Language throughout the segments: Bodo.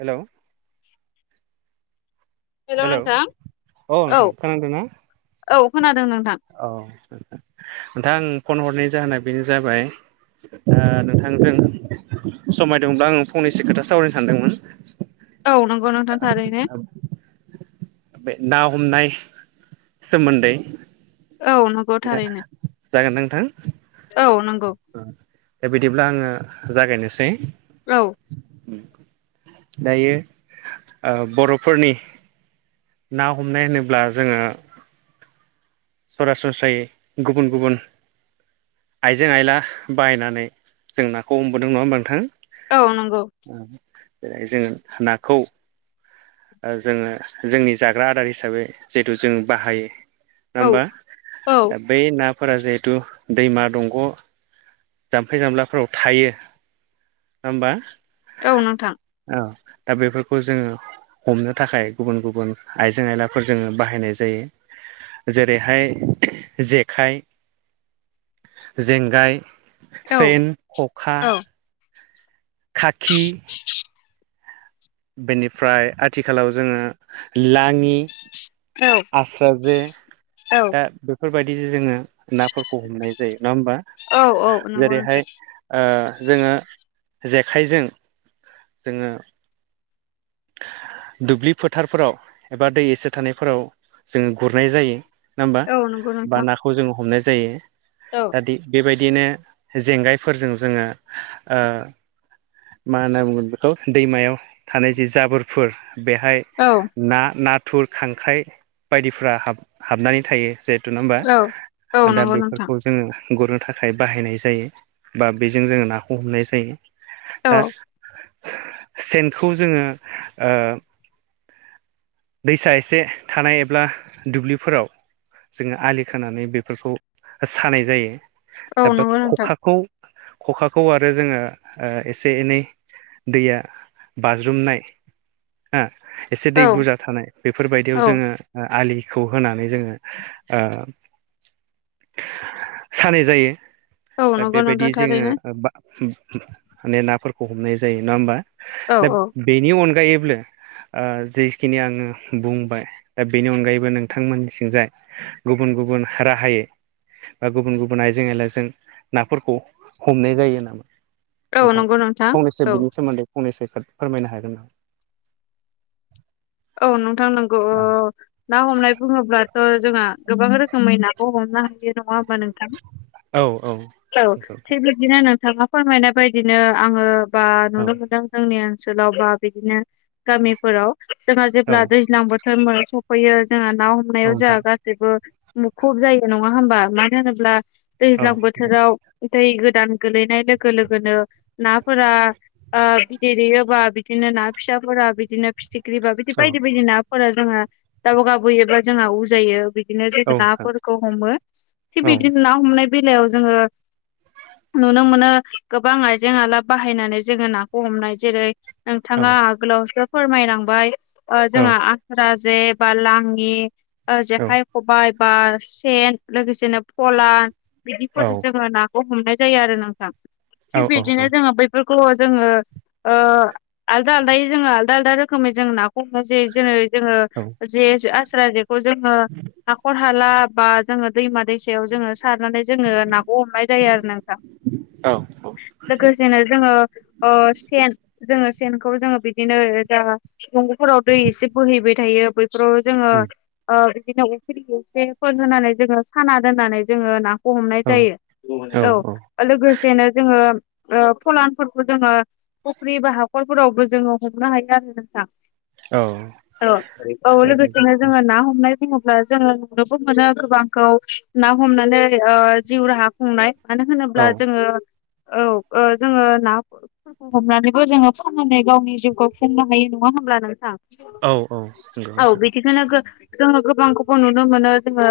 हेलौ हेल' हेलौ नोंथां औ औ नोंथां खोनादों ना? औ खोनादों नोंथां ओ नोंथां आं फन हरनाय जाहोना बेनो जाबाय ओ नोंथांजों समायदोंब्ला आं फंनैसो खोथा सावरायनो सानदोंमोन। औ नंगौ नोंथां थारैनो बे ना हमनाय सोमोन्दै औ नु था जागोनदां नोंथां? औ नंगौ ‌। ओ दा बिदिब्ला आङो जागायनोसै। औ। ओम दायो ओ बर'फोरनि ना हमनाय होनोब्ला जोङो सरासनस्रायै गुबुन गुबुन आइजें आइला बाहायनानै जों नाखौ हमबोदों नङा होमबा नोंथां? औ नंगौ। ओ जेरै जोङो नाखौ ओ जोङो जोंनि जाग्रा आदार हिसाबै जिहेथु जों बाहायो नङा औ होमबा औ दा बै नाफोरा जिहेथु दैमा दंग' जाम्फै जामलाफोराव थायो नङा होमबा? औ नोंथां। औ दा बेफोरखौ जोङो हमनो थाखाय गुबुन गुबुन आइजें आयलाफोर जोङो बाहायनाय जायो। जेरैहाय जेखाइ जेंगाय औ सेन खखा औ खाखि बेनिफ्राय आथिखालाव जोङो लाङि औ। आस्रा जे औ। बेफोरबायाददि जोङो नाफोरखौ हमनाय जायो नङा होमबा? औ औ नंगौ नोंथां जेरैहाय ओ जोङो जेखाइजों जोङो दुब्लि फोथारफोराव एबा दै एसे थानायफोराव जोङो गुरनाय जायो। नङा होमबा? औ नंगौ नोंथां बा नाखौ जोङो हमनाय जायो। औ। दा दि बेबायदिनो जेंगायफोरजों जोङो ओ मा होनना बुंगोन बेखौ दैमायाव थानाय जि जाबोरफोर बेहाय औ। ना नाथुर खांख्राइ बायदिफ्रा हाब हाबनानै थायो जे थुर ना होमबा? औ औ दा नंगौ नोंथां बेफोरखौ जोङो गुरनो थाखाय बाहायनाय जायो बा बेजों जोङो नाखौ हमनाय जायो। औ ओ सेनखौ जोङो ओ दैसा एसे थानाय एब्ला दुब्लिफोराव जोङो आलि खोनानानै बेफोरखौ सानाय जायो औ एबा नंगौ नोंथां खखाखौ खखाखौ आरो जोङो ओ एसे एनै दैया बाज्रुमनाय हो एसे दै औ बुरजा थानाय बेफोरबायदियाव औ जोङो आलिखौ होनानै जोङो ओ सानाय जायो औ दा नंगौ बेबायदि नोंथां जोङो थारैनो माने नाफोरखौ हमनाय जायो नङा होनबा औ दा औ बेनि अनगायैब्लो ओ जिस दिनै आङो बुंबाय दा बेनि अनगायैबो नोंथांमोननिथिंजाय गुबुन गुबुन राहायै बा गुबुन गुबुन आइजें आइला जों नाफोरखौ हमनाय जायो नामा औ नोंथां नंगौ फंनैसो औ बिनि सोमोन्दै फंनैसो फोरमायनो हागोन नामा? औ नोंथां नंगौ। ओ नामा ना हमनाय बुङोब्लाथ' जोंहा गोबां रोखोमै नाखौ हमनो हायो नङा नंङा होनबा नोंथां? औ औ औ नंगौ थिग बि बिदिनो नोंथाङा फोरमायनाय बायदिनो आङो बा औ नुनो मोनदों जोंनि ओनसोलाव बा बिदिनो गामिफोराव जोंहा औ जेब्ला दैज्लां बोथोर समबो सफैयो जोंहा ना औ हमनायाव जोंहा नोंथां गा जेबो मुखुब जायो नङा होनबा मानो होनोब्ला औ दैज्लां बोथोराव दै गोदान गोलैनाय लोगो लोगोनो नाफोरा ओ बिदै दैयोबा बिदिनो ना फिसाफोरा बिदिनो फिथि ख्रिबा बिदि बायदि बायदि नाफोरा जोङो दा़व गाबोयोबा जोंहा उजायो बिदिनो औ जोङो नोंथां नाफोरखौ हमो थिग औ बिदिनो ना हमनाय बेलायाव जोङो नुनो मोनो गोबां आइजें आलाब बाहायनानै जोङो नाखौ हमनाय जेरै औ नोंथाङा आगोलावसो फोरमायलांबाय औ जोंहा आस्रा जे बा लाङि औ जेखाइ खबाय बा सेन लोगोसेनो फला बिदिफोर जोङो नाखौ हमनाय जायो आरो नोंथां थिग औ बिदिनो जोङो बै फोर जोङो ओ आलदा आलदायै जोङो आलदा आलदा रो रोखोमै जों नाखौ हमो ज जेरै जोङो जे आस्रा जेखौ जोङो हाखर हाला बा जोङो दैमा दैसायाव जोङो सारनानै जोङो नाखौ हमनाय जायो आरो नोंथां औ लोगोसेनो जोङो ओ सेन जोङो सेनखौ जोङो बिदिनो जा दंग'फोराव दै एसे बोहैबाय थायो बैफोराव जोङो ओ बिदिनो अखि एसेफोर होननानै जोङो साना दोननानै जोङो ना हमनाय औ जायो औ लोगोसेनो जोङो फलानफोरखौ जोङो फुख्रि बा हाख'रफोरावबो जोङो हमनो हायो औ आरो औ औ बेबायदि लोगोसेनो जोङो ना हमनाय बुङोब्ला जोङो नुनोबो मोनो गोबांखौ ना हमनानै जिउ राहा बुंनाय मानो औ होनोब्ला जोङो औ जोङो नाफोरखौ हमनानैबो जोङो फाननानै गावनि जिउखौ खुंनो हायो न ना होनोमब्ला नोंथां औ औ नंगौ औ नोंथां बिदिखौनो जोङो गोबां गोबाव नुनो मोनो जोङो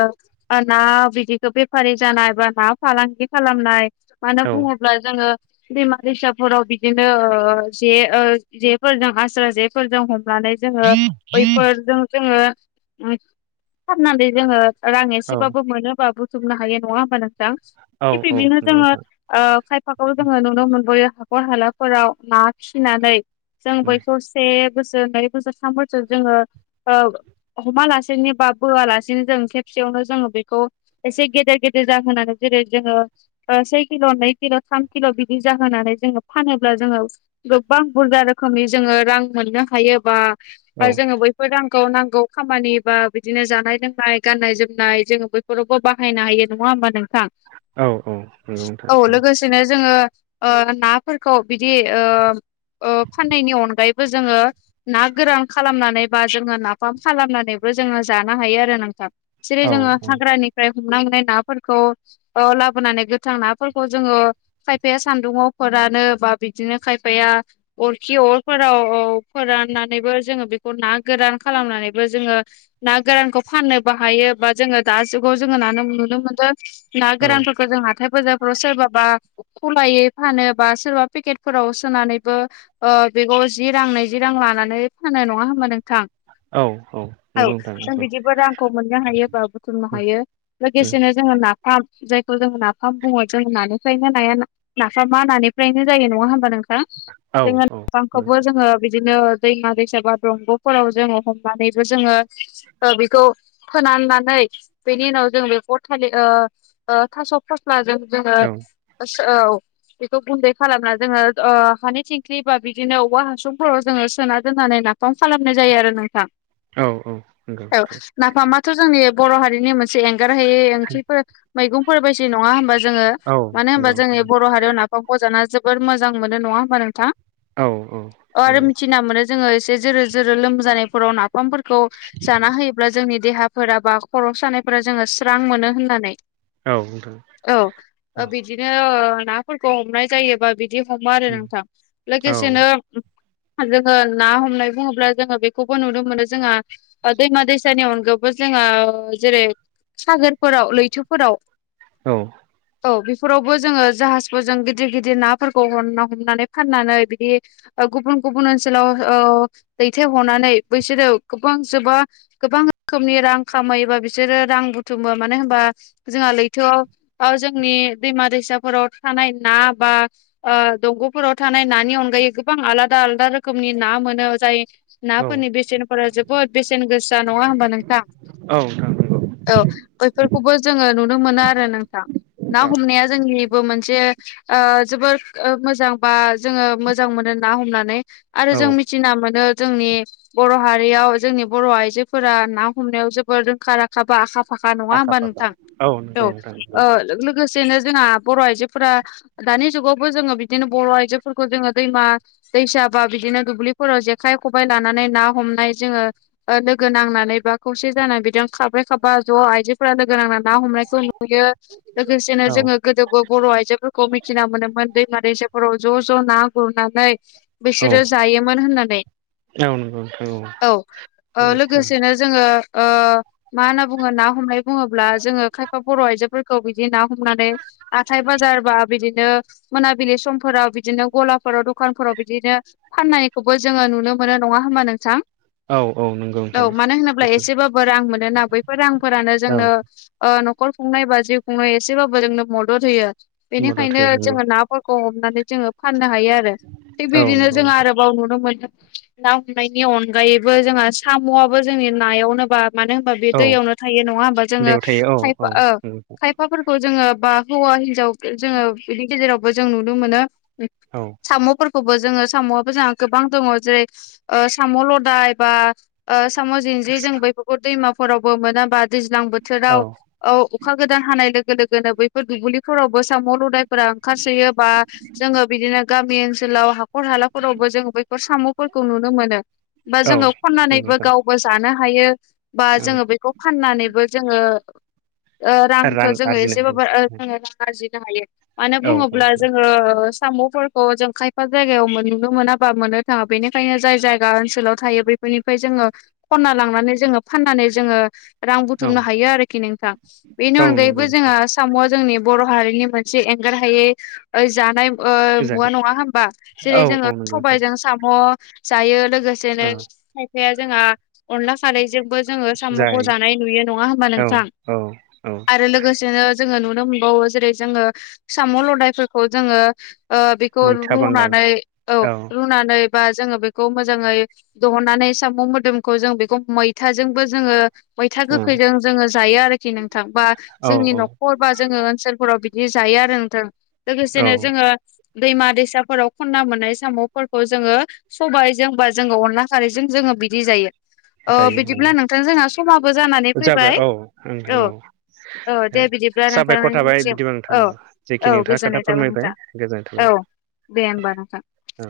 ना बिदिखौ बेफारि जानाय बा ना फालांगि खालामनाय मानो औ बुङोब्ला जोङो बेमा दैसाफोराव बिदिनो जे जेफोरजों आस्रा जे फोरजों हमनानै जोङो बैफोरजों जोङो उम सारनानै जोङो रां एसेबाबो मोनोबाबो जुमनो हायो नङा होमबा नोंथां औ थि औ बिदिनो नंगौ जोङो नोंथां ओ खायफाखौ जोङो नुनो मोनबोयो हाखर हालाफोराव ना खिनानै जों बैखौ से बोसोर नै बोसोर थाम बोसोर जोङो ओ हमालासेनो बा बोआलासेनो जों खेबसेयावनो जोङो बेखौ एसे गेदेर गेदेर जाहोनानै जेरै जोङो से किल' नै किल' थाम किल' बिदि जाहोनानै जोङो फानोब्ला जोङो गोबां बुरजा रोखोमनि जोङो रां मोननो हायोबा बा जोङो बै नांगौ नांगौ खामानि बा बिदिनो जानाय लोंनाय गाननाय जोमनाय जोङो बो बेवबो बाहायनो हायो नङा होमबा नोंथां? औ औ नंगथार औ। जोङो ओ-नाफोरखौ बिदि ओ-फाननायनि अनगायै जोङो ना गोरान खालामनानै बा जोङो नाफाम खालामनानैबो जोङो जानो हायो आरो नोंथां। जेरै औ जोङो हाग्रानिफ्राय हमना मोननाय नाफोरखौ। औ लाबोनानै गोथां नाफोरखौ जोङो। खायफाया सान्दुङाव फोरानो बा बिदिनो खायफाया अरखि अरफोर राव औ फोराननानैबो जोङो बेखौ ना गोरान खालामनानैबो जोङो ना गोरानखौ फाननोबो हायो बा जोङो दा जुगाव जोङो न नुनो मोनो। ना औ गोरानफोरखौ जों हाथायफोर सोरबाबा खलायै फानो बा सोरबा पेकेटफोराव सोनानैबो ओ बेगखौ जि रां नैजि रां लानानै फानो नङा होमा नोंथां औ औ नंगौ नोंथां जों नंगौ बिदिबो रांखौ मोननो हायो बा बुथुमनो उम हायो उम लोगोसेनो जोङो नाफाम जायखौ जोङ नाफाम बुङो जोङो नानिफ्रायनो ना नाफामा नानिफ्रायनो जायो नङा होमबा नोंथां। औ औ नंगौ दामखौबो जोङो बिदिनो। दैमा दैसा बा दंगफोराव जोङो हमनानैबो जोङो बेखौ। फोनाननानै बेनि उनाव जों बेखौ थालि थास फस्ला जों जोङो औ औ बेखौ गुन्दै खालामना जोङो ओ-हानि थिंख सोरबा बिदिनो औवा हासुंफोराव जोङो सोना दोननानै नाफाम खालामनाय जायो आरो नोंथां। औ नंगौ औ नोंथां नाफामाथ जोंनि बर हारिनि मोनसे एंगारहायै ओंख्रिफोर मैगंफोर बायसि नङा होनोमबा जोङो औ मानो होनबा नंगौ नोंथां जोंनि बर हारियाव ना बजाना जोबोर मोजां मोनो नङा होमबा नोंथां। औ औ आरो नंगौ मिथिना मोनो जोङो एसे जोरो जोरो लोमजानायफोराव नाफामफोरखौ खौ जाना होयोब्ला जोंनि देहाफोरा बा खर‌ सानायफोरा जोङो स्रां मोनो होननानै। औ नोंथां औ बिदिनो नाफोरखौ हमनाय जायोबा बिद बिदि हामो आरो उम नोंथां औ लोगोसेनो। जोङो ना हमनाय बुङोब्ला जोङो बेखौबो नुनो मोनो जोंहा आदै मादैसानि अनगाबो जोङो जेरै सागोरफोराव लैथोफोराव। औ औ बेफोरावबो जोङो जाहाफैरजों गिदिर गिदिर नाफोरखौ हमना हमनानै फानानै बिदि गुबुन गुबुन ओनसोलाव ओ-दैथायहरनानै बैसोरो गोबां जोबा गोबां रोखोमनि रां खामायोबा बिसोरो रां बुथुमो मानो होनबा। जोंहा लैथोआव जोंनि दैमा दैसाफोराव थानाय ना बा दंगफोराव थानाय नानि अनगायै गोबां आलादा आलादा रोखोमनि ना मोनो जाय औ नाफोरनि बेसेनफोरा जोबोद बेसेन गोसा नङा हबा नोंथां। औ नोंथां नंगौ औ बैफोरखौबो जोङो नुनो मोनो आरो नोंथां। ना औ हमनाया जोंनिबो मोनसे ओ-जोबोर मोजां बा जोङो मोजां मोनो ना हमनानै आरो जों औ मिथिना मोनो जोंनि। बर हारियाव जोंनि बर आइजोफोरा ना हमनायाव जोबोर रोंखा राखा बा आखा फा नङा आखा होमबा फाखा नोंथां औ नंगौ नोंथां नंगौ लोगो लोगो लोगोसेनो जोंहा बर आइजोफोरा दानि जुगावबो जोङो बिदिनो बर आइजोफोरखौ। खौ जोङो दैमा दैसा बा बिदिनो दुब्लिफोराव जेखाइ खबबाय लानानै ना हमनाय जोङो। लोगो नांनानै बा खौसे जानानै बिदि खारब्रै खाबा ज आइजोफोरा लोगो नांना ना हमनायखौ। नुयो। लोगोसेनो औ जोंङो गोदोबो बर' आइजोफोरखौ मिथिना मोनोमोन दैमा दै [unintelligible] ज' ज' ना गुरनानै बिसोरो जायोमोन होननानै औ नंगौ नोंथां औ औ लोगोसेनो जोंङो मा होनना बुङो ना हमनाय बुङोब्ला जोंङो खायफा बर' आइजोफोरखौ बिदि ना नानै हाथाय बाजार बा बिदिनो मोनाबिलि समफोराव बिदि बिदिनो गलाफोराव दखानफोराव बिदिनो फाननायखौबो जोंङो नुनो मोनो नङा होमबा नोंथां। औ औ नंगौ औ नोंथां मानो होनोब्ला बेफोर एसेबाबो रां मोनोना बैफोर रांफोरानो औ जोंनो ओ न'खर खुंनाय बा जिउ खुंनाय एसेबाबो जोंनो मदद होयो। मदद बेनिखायनो होयो नंगौ जोंङो नाफोरखौ नानै जोङो फाननो हायो आरो थिग औ बिबदिनो नंगौ जों नोंथां आरोबाव नुनो मोनो। ना हमनायनि अनगायैबो जोंहा सामआबो जोंनि नायावनो बा मानो होन बे औ दैयावनो थायो नङा हबा जोङो दैयाव थायो औ औ खायफा नंगौ खाय फोरखौ जोङो बा हौवा हिनजाव जोङो बिनि गेजेरावबो जों नुनो मोनो। औ सामफोरखौबो जोङो सायआबो जोंहा गोबां दङ जेरै साम लदाय बा ओ-साम जिन्ज्रि जों बैफोरखौ दैमाफोरावबो मोनाबा दैज्लां बोथोराव। औ अखा गोदान हानाय लोगो लोगोनो बैफोर दुब्लिफोरावबो साम लदायफोरा ओंखारसोयो। आ जोंङो बिदिनो गामि ओनसोलाव ह हर हालाफोरावबो जोंङो बैफोर साम'फोरखौ नुनो मोनो। बा औ जोंङो नंगौ खननानैबो नोंथां गाव बो जानो हायो। बा औ जोंङो बेखौ फाननानैबो जोंङो ओ रां रांखौ जोंङो आरजिनो एसेबाबो ओ हायो जोंङो रां आरजिनो हायो मानो औ बुङो औ ओ साम'फोरखौ जों खायफा जायगायाव मोन नुनो मोनाबा मोननो थाङा। बेनिखायनो जाय जायगा ओनसोलाव थायो बेफोरनिफ्राय जोंङो खनना लांनानै जोंङो फाननानै जोंङो रां औ बुथुमनो हायो आरोखि नोंथां। बेनि औ अनगायैबो नंगौ नोंथां जोंहा साम'आ जोंनि बर' हारिनि मोनसे एंगार हायै ओ जानाय ओ मुवा जागोन नङा होमबा। जेरै औ जोंङो औ नंगौ नोंथां सबाइजों साम' जायो लोगोसेनो औ खायफाया जोंहा अनला खारैजों बो जोंङो साम'खौ जायो जानाय नुयो। नङा होमबा औ नोंथां? औ औ आरो लोगोसेनो जोंङो नुनो मोनबावो। जेरै जोंङो साम' लदायफोरखौ जोंङो ओ बेखौ मैथा बांगाल रुनानै औ रुनानै बा जोंङो बेखौ मोजांङै दोहननानै साम' मोदोमखौ जों बेखौ मैथाजोंबो जोंङो मैथा औ गोखैजों जोंङो जायो आरोखि नोंथां। बा औ जोंनि औ न'खर बा जोंङो ओनसोलफोराव बिदि जायो आरो नोंथां औ लोगोसेनो जोंङो दैमा दैसाफोराव खन्ना मोननाय साम'फोरखौ जोंङो सबायजों बा जोंङो अनला खारैजों जोंङो बिदि जायो। ओ जायो बिदिब्ला नोंथां जोंहा समाबो जानानै औ जाबाय फैबाय औ नोंथां औ। ओ दे बिदिब्ला साबायखर थाबाय नोंथांनानैसिम बिदिबा नोंथां औ। जेखि औ नोंथाङा खोथा गोजोननाय थाबाय फोरमायबाय नोंथां औ दे होमबा नोंथां। ओ।